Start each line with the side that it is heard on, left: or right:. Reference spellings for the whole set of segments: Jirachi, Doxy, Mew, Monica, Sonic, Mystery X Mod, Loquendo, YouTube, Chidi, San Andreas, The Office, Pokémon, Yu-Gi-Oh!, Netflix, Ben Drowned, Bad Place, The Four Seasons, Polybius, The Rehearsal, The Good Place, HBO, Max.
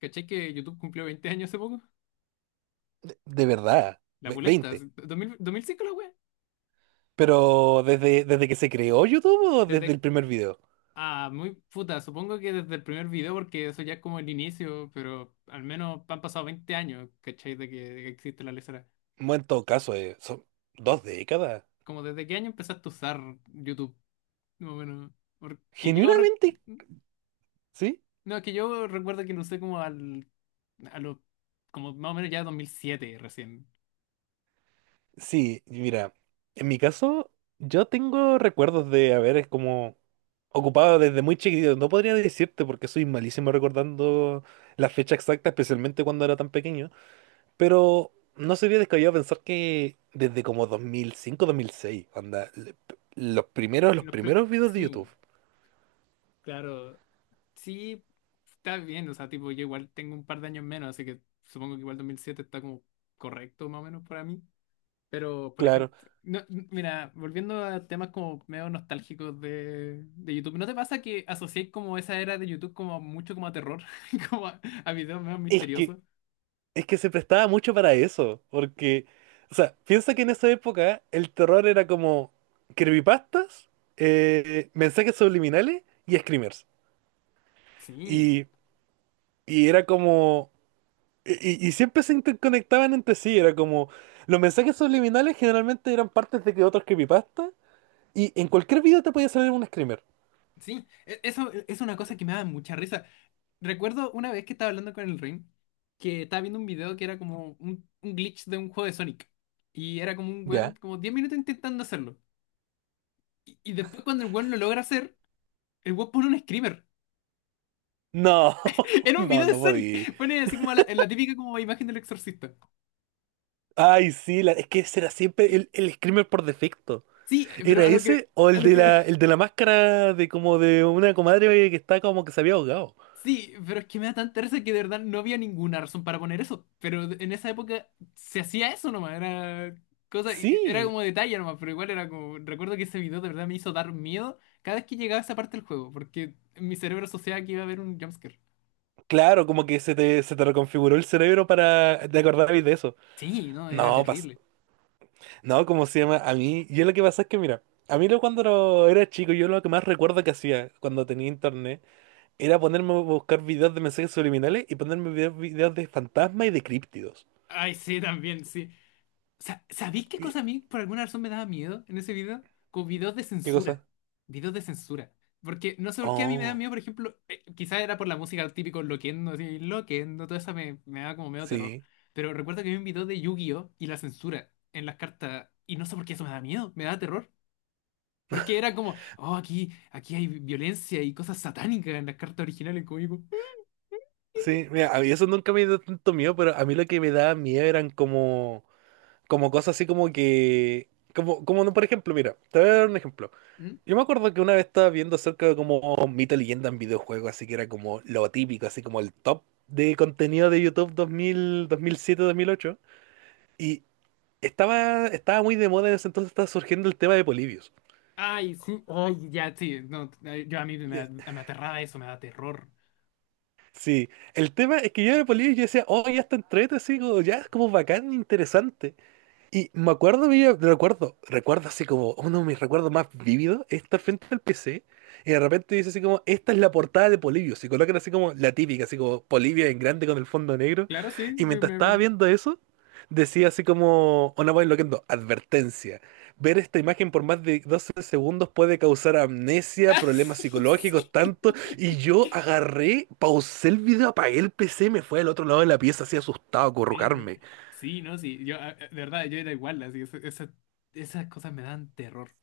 left: ¿Cachai que YouTube cumplió 20 años hace poco?
right: De verdad,
left: La pulenta,
right: 20.
left: así, 2000 2005 la wea.
right: Pero desde que se creó YouTube o desde el
left: Desde,
right: primer video.
left: ah, muy puta, supongo que desde el primer video, porque eso ya es como el inicio, pero al menos han pasado 20 años, ¿cachai? De que existe la lesera.
right: Bueno, en todo caso, son 2 décadas.
left: Como desde qué año empezaste a usar YouTube, más o menos. Porque yo,
right: Genuinamente, ¿sí?
left: no, es que yo recuerdo que lo usé como al, a los, como más o menos ya 2007 recién.
right: Sí, mira, en mi caso, yo tengo recuerdos de haber es como ocupado desde muy chiquitito. No podría decirte porque soy malísimo recordando la fecha exacta, especialmente cuando era tan pequeño. Pero no sería descabellado pensar que desde como dos mil cinco 2006 anda, los primeros, los primeros videos de
left: Sí,
right: YouTube.
left: claro. Sí, está bien, o sea, tipo, yo igual tengo un par de años menos, así que supongo que igual 2007 está como correcto más o menos para mí. Pero, por
right: Claro,
left: ejemplo, no, mira, volviendo a temas como medio nostálgicos de YouTube, ¿no te pasa que asociáis como esa era de YouTube como mucho como a terror, como a videos medio
right: es que,
left: misteriosos?
right: es que se prestaba mucho para eso, porque, o sea, piensa que en esa época el terror era como creepypastas, mensajes subliminales y screamers.
left: Sí,
right: Y, y era como, y siempre se interconectaban entre sí, era como, los mensajes subliminales generalmente eran partes de que otros creepypastas, y en cualquier video te podía salir un screamer.
left: sí, eso es una cosa que me da mucha risa. Recuerdo una vez que estaba hablando con el Rin, que estaba viendo un video que era como un glitch de un juego de Sonic. Y era como un weón,
right: ¿Ya?
left: como 10 minutos intentando hacerlo. Y después cuando el weón lo logra hacer, el weón pone un screamer.
right: No,
left: Era un
right: no,
left: video de
right: no podía.
left: Sonic. Pone así como la típica como imagen del exorcista.
right: Ay, sí, es que ese era siempre el screamer por defecto.
left: Sí, pero
right: ¿Era
left: a lo que,
right: ese o
left: a
right: el
left: lo
right: de
left: que
right: la, el de la máscara de como de una comadre que está como que se había ahogado?
left: sí, pero es que me da tanta risa que de verdad no había ninguna razón para poner eso. Pero en esa época se hacía eso nomás, era cosa, era
right: Sí,
left: como detalle nomás, pero igual era como, recuerdo que ese video de verdad me hizo dar miedo cada vez que llegaba a esa parte del juego, porque mi cerebro asociaba que iba a haber un jumpscare.
right: claro, como que se te reconfiguró el cerebro para te acordabas de eso.
left: Sí, no, era
right: No,
left: terrible.
right: no, ¿cómo se llama? A mí, yo lo que pasa es que, mira, a mí lo, cuando lo- era chico, yo lo que más recuerdo que hacía cuando tenía internet era ponerme a buscar videos de mensajes subliminales y ponerme videos de fantasmas y de críptidos.
left: Ay, sí, también, sí. ¿Sabéis qué
right: Y-
left: cosa a mí por alguna razón me daba miedo en ese video? Como videos de
right: ¿Qué
left: censura.
right: cosa?
left: Videos de censura. Porque no sé por qué a mí me da
right: Oh,
left: miedo, por ejemplo, quizás era por la música típico Loquendo, así, Loquendo, toda esa me daba como medio terror.
right: sí.
left: Pero recuerdo que vi un video de Yu-Gi-Oh! Y la censura en las cartas, y no sé por qué eso me da miedo, me da terror. Porque era como, oh, aquí hay violencia y cosas satánicas en las cartas originales, como digo,
right: Sí, mira, a mí eso nunca me dio tanto miedo, pero a mí lo que me daba miedo eran como, como cosas así como que, como no, por ejemplo, mira, te voy a dar un ejemplo.
left: ¿mm?
right: Yo me acuerdo que una vez estaba viendo acerca de como mito, leyenda en videojuegos, así que era como lo típico, así como el top de contenido de YouTube 2000, 2007, 2008, y estaba muy de moda en ese entonces, estaba surgiendo el tema de Polybius.
left: Ay, sí, ay, ya, sí, no, ay, yo a mí me,
right: Ya,
left: me aterraba eso, me da terror.
right: sí, el tema es que yo de Polybius yo decía, oh, ya está entrete, así como, ya es como bacán, interesante. Y me acuerdo, recuerdo así como uno de mis recuerdos más vívidos es estar frente al PC y de repente dice así como, esta es la portada de Polibio. Se colocan así como la típica, así como Polibio en grande con el fondo negro.
left: Claro, sí,
right: Y
left: que
right: mientras
left: me
right: estaba
left: acuerdo.
right: viendo eso, decía así como, una voz enloquendo, advertencia. Ver esta imagen por más de 12 segundos puede causar amnesia,
left: Ah,
right: problemas
left: sí,
right: psicológicos,
left: sí.
right: tanto. Y yo agarré, pausé el video, apagué el PC, me fui al otro lado de la pieza así asustado a
left: Sí, no.
right: currucarme.
left: Sí, no, sí. Yo, de verdad, yo era igual, así, esas cosas me dan terror.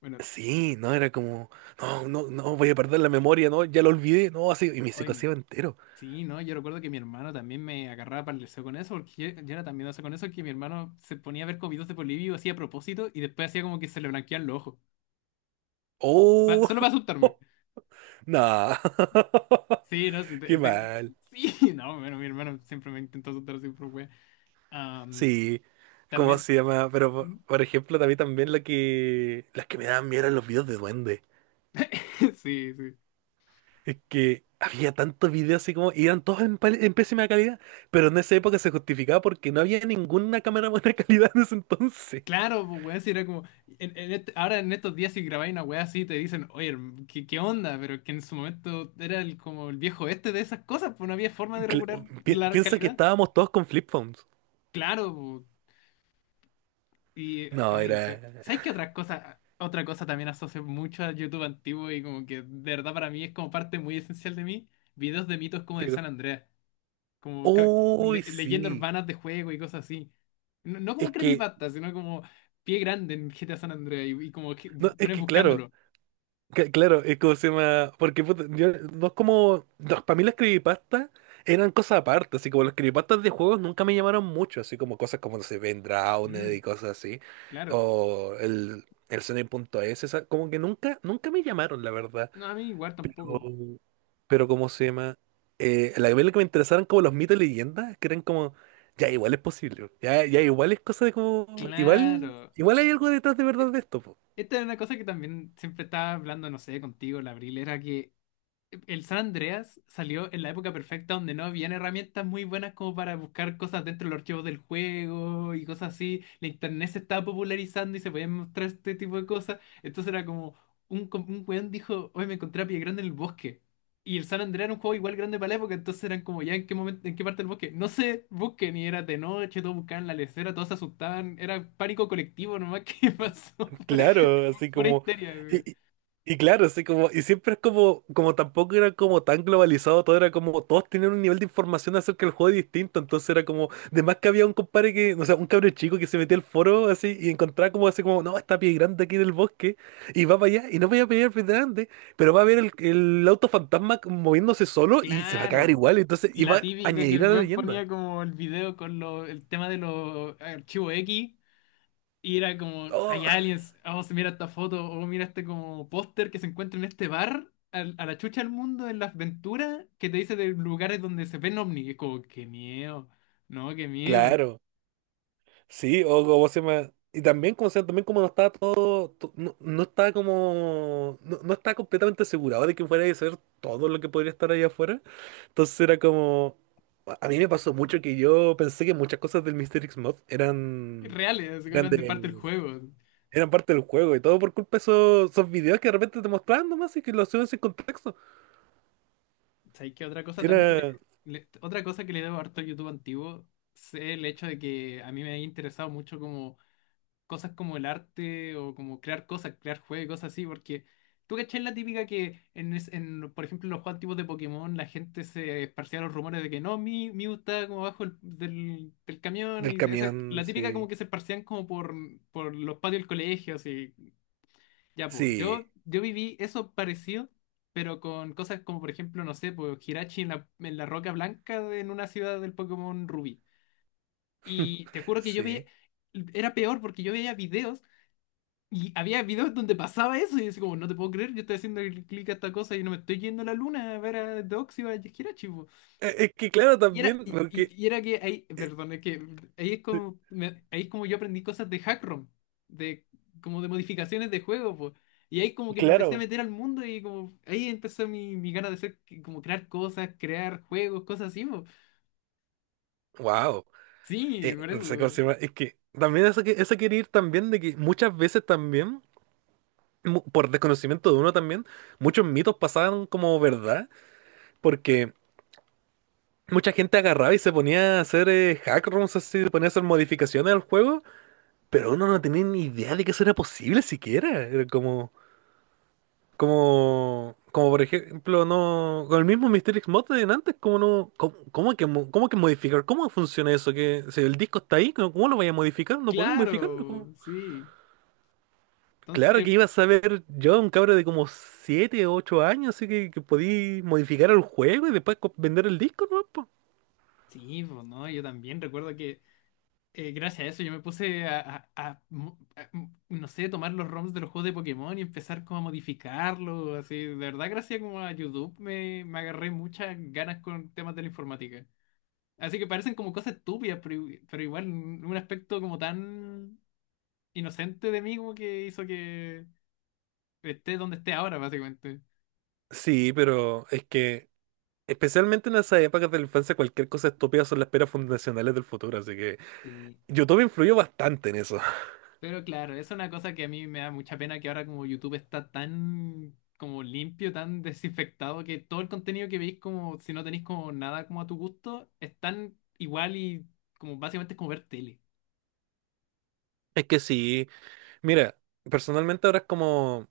left: Bueno,
right: Sí, no, era como, no, no, no, voy a perder la memoria, no, ya lo olvidé, no, así, y me se
left: hoy mi.
right: entero.
left: Sí, no, yo recuerdo que mi hermano también me agarraba para el deseo con eso, porque yo, era tan miedoso con eso que mi hermano se ponía a ver comidos de Polivio, hacía a propósito y después hacía como que se le blanqueaban los ojos.
right: Oh,
left: Solo para asustarme.
right: no,
left: Sí, no, sí,
right: qué mal.
left: sí, no, bueno, mi hermano siempre me intentó asustar, siempre fue. Am,
right: Sí, ¿cómo
left: también.
right: se llama? Pero, por por ejemplo, también las que me daban miedo eran los videos de duende.
left: Sí, sí.
right: Es que había tantos videos así como, y eran todos en pésima calidad, pero en esa época se justificaba porque no había ninguna cámara buena calidad en ese entonces.
left: Claro, pues weón, si era como, ahora en estos días si grabáis una weá así te dicen, oye, ¿qué, qué onda? Pero es que en su momento era el, como el viejo este de esas cosas, pues no había forma de
right: Cla-
left: regular la
right: Piensa que
left: calidad.
right: estábamos todos con flip phones.
left: Claro, pues, y,
right: No,
left: ay, en
right: era...
left: serio. ¿Sabes qué otra cosa? Otra cosa también asocio mucho a YouTube antiguo y como que de verdad para mí es como parte muy esencial de mí, videos de mitos como del San Andreas. Como
right: Uy,
left: leyendas
right: sí.
left: urbanas de juego y cosas así. No, no
right: Es
left: como
right: que,
left: creepypasta, sino como pie grande en GTA San Andreas y como que
right: no, es
left: bueno,
right: que claro,
left: buscándolo.
right: claro, es como se llama. Porque puta, no es como. No, para mí las creepypastas eran cosas aparte. Así como las creepypastas de juegos nunca me llamaron mucho. Así como cosas como, no sé, Ben Drowned
left: Mm,
right: y cosas así.
left: claro.
right: O el Sonic punto es como que nunca, me llamaron, la verdad.
left: No, a mí igual tampoco.
right: Pero ¿cómo se llama? La que me interesaron como los mitos y leyendas, que eran como, ya igual es posible, ya igual es cosa de como, igual,
left: Claro.
right: igual hay algo detrás de
left: E-
right: verdad de esto.
left: Esta es una cosa que también siempre estaba hablando, no sé, contigo, la Abril, era que el San Andreas salió en la época perfecta donde no habían herramientas muy buenas como para buscar cosas dentro de los archivos del juego y cosas así. La internet se estaba popularizando y se podían mostrar este tipo de cosas. Entonces era como un, un weón dijo, hoy me encontré a Pie Grande en el bosque. Y el San Andreas era un juego igual grande para la época, entonces eran como ya en qué momento, en qué parte del bosque. No sé, busquen y era de noche, todos buscaban la lecera, todos se asustaban, era pánico colectivo nomás que pasó
right: Claro, así
left: por
right: como,
left: histeria.
right: y, y- y claro, así como, y siempre es como, como tampoco era como tan globalizado todo, era como todos tenían un nivel de información acerca del juego distinto, entonces era como, de más que había un compadre que, o sea, un cabro chico que se metía al foro así y encontraba como así como, no, está pie grande aquí en el bosque, y va para allá, y no voy a pelear pie grande, pero va a ver el, auto fantasma moviéndose solo y se va a cagar
left: Claro.
right: igual, entonces,
left: Y
right: y
left: la
right: va a
left: típica que el
right: añadir a la
left: web
right: leyenda.
left: ponía como el video con lo, el tema de los archivos X y era como,
right: Oh,
left: hay aliens, vamos mira esta foto, o mira este como póster que se encuentra en este bar, a, la chucha del mundo, en las aventuras, que te dice de lugares donde se ven ovnis. Y es como, qué miedo, no, qué miedo.
right: claro. Sí, o como se llama. Y también como, se llama, también como no estaba todo, no estaba como, no estaba completamente asegurado de que fuera a ser todo lo que podría estar ahí afuera. Entonces era como, a mí me pasó mucho que yo pensé que muchas cosas del Mystery X Mod
left: Y reales, así que
right: eran
left: eran de parte del
right: de,
left: juego.
right: eran parte del juego y todo por culpa de esos videos que de repente te mostraban nomás y que lo hacían sin contexto.
left: ¿Sabes qué? Otra cosa también,
right: Era
left: otra cosa que le debo harto al YouTube antiguo, es el hecho de que a mí me ha interesado mucho como cosas como el arte o como crear cosas, crear juegos, cosas así, porque tú cachai la típica que en, en, por ejemplo, los juegos antiguos de Pokémon la gente se esparcía los rumores de que no, mi Mew está como abajo del camión
right: del
left: y esa,
right: camión,
left: la típica como
right: sí,
left: que se esparcían como por los patios del colegio, así. Ya, pues,
right: sí,
left: yo, viví eso parecido. Pero con cosas como, por ejemplo, no sé, pues Hirachi en la Roca Blanca en una ciudad del Pokémon Rubí. Y te juro que yo veía,
right: sí.
left: era peor porque yo veía videos y había videos donde pasaba eso y yo así como, no te puedo creer, yo estoy haciendo el clic a esta cosa y no me estoy yendo a la luna a ver a Doxy o a Jirachi, po".
right: Es que claro,
left: Y era,
right: también,
left: y, y-
right: porque,
left: y era que ahí, perdón, es que ahí es como, ahí es como yo aprendí cosas de hackrom, de como de modificaciones de juego, po. Y ahí como que me empecé a
right: claro,
left: meter al mundo y como ahí empezó mi gana de hacer, como crear cosas, crear juegos, cosas así, po.
right: wow.
left: Sí, por
right: No sé cómo se
left: eso.
right: llama. Es que también eso, eso quiere ir también de que muchas veces también, por desconocimiento de uno también, muchos mitos pasaban como verdad, porque mucha gente agarraba y se ponía a hacer hack rooms así, se ponía a hacer modificaciones al juego, pero uno no tenía ni idea de que eso era posible siquiera. Era como por ejemplo, no, con el mismo Mystery X Mod de antes, como no, cómo que, cómo que modificar, cómo funciona eso, que si el disco está ahí, ¿cómo lo vaya a modificar? No podéis modificarlo, ¿cómo?
left: Claro, sí.
right: Claro
left: Entonces,
right: que ibas a ver yo, un cabro de como 7 o 8 años, así que podí modificar el juego y después vender el disco, ¿no? po?
left: sí, pues no, yo también recuerdo que gracias a eso yo me puse a mo- a- m- no sé, tomar los ROMs de los juegos de Pokémon y empezar como a modificarlos, así. De verdad, gracias como a YouTube me agarré muchas ganas con temas de la informática. Así que parecen como cosas estúpidas, pero, pero igual un aspecto como tan inocente de mí como que hizo que esté donde esté ahora, básicamente.
right: Sí, pero es que especialmente en esas épocas de la infancia cualquier cosa estúpida son las peras fundacionales del futuro, así que
left: Sí.
right: YouTube influyó bastante en eso.
left: Pero claro, es una cosa que a mí me da mucha pena que ahora como YouTube está tan como limpio, tan desinfectado, que todo el contenido que veis como si no tenéis como nada como a tu gusto, es tan igual y como básicamente es como ver tele.
right: Es que sí, mira, personalmente ahora es como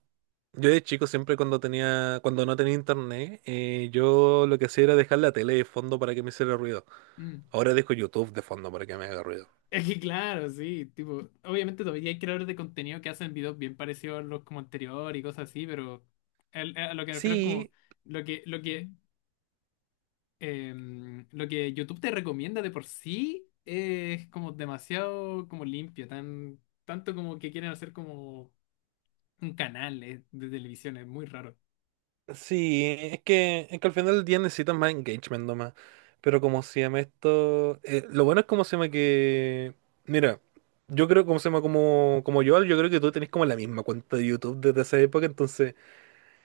right: yo de chico siempre cuando tenía, cuando no tenía internet, yo lo que hacía era dejar la tele de fondo para que me hiciera ruido.
left: Mm.
right: Ahora dejo YouTube de fondo para que me haga ruido.
left: Es que claro, sí, tipo, obviamente todavía hay creadores de contenido que hacen videos bien parecidos a los como anterior y cosas así, pero a lo que me refiero es como
right: Sí,
left: lo que, lo que lo que YouTube te recomienda de por sí es como demasiado como limpio, tan, tanto como que quieren hacer como un canal de televisión, es muy raro.
right: sí, es que al final del día necesitas más engagement nomás. Pero como se llama esto. Lo bueno es como se llama que. Mira, yo creo como se llama como, como yo creo que tú tenés como la misma cuenta de YouTube desde esa época. Entonces,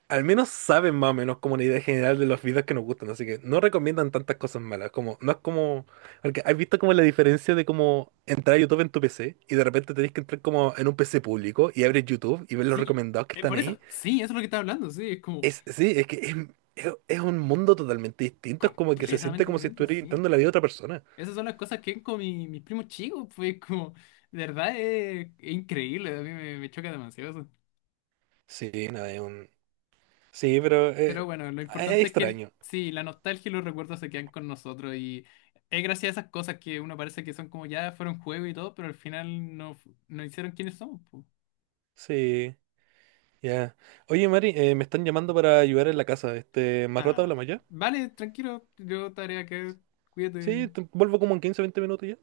right: al menos saben más o menos como una idea general de los videos que nos gustan. Así que no recomiendan tantas cosas malas. Como, no es como. Porque has visto como la diferencia de como entrar a YouTube en tu PC y de repente tenés que entrar como en un PC público y abres YouTube y ves los
left: Sí,
right: recomendados que están
left: por
right: ahí.
left: eso, sí, eso es lo que estaba hablando, sí, es como
right: Sí, es que es un mundo totalmente distinto, es como que se siente
left: completamente
right: como si
left: diferente,
right: estuvieras
left: sí.
right: intentando la vida de otra persona.
left: Esas son las cosas que ven con mi, mis primos chicos, pues como, de verdad es increíble, a mí me, choca demasiado eso.
right: Sí, no, es un... Sí, pero
left: Pero bueno, lo
right: es
left: importante es que
right: extraño.
left: sí, la nostalgia y los recuerdos se quedan con nosotros y es gracias a esas cosas que uno parece que son como ya fueron juego y todo, pero al final no, no hicieron quiénes somos. Po.
right: Sí, ya. Oye, Mari, me están llamando para ayudar en la casa. Este, ¿más rato
left: Ah,
right: hablamos ya?
left: vale, tranquilo, yo tarea que cuídate.
right: Sí, vuelvo como en 15, 20 minutos ya.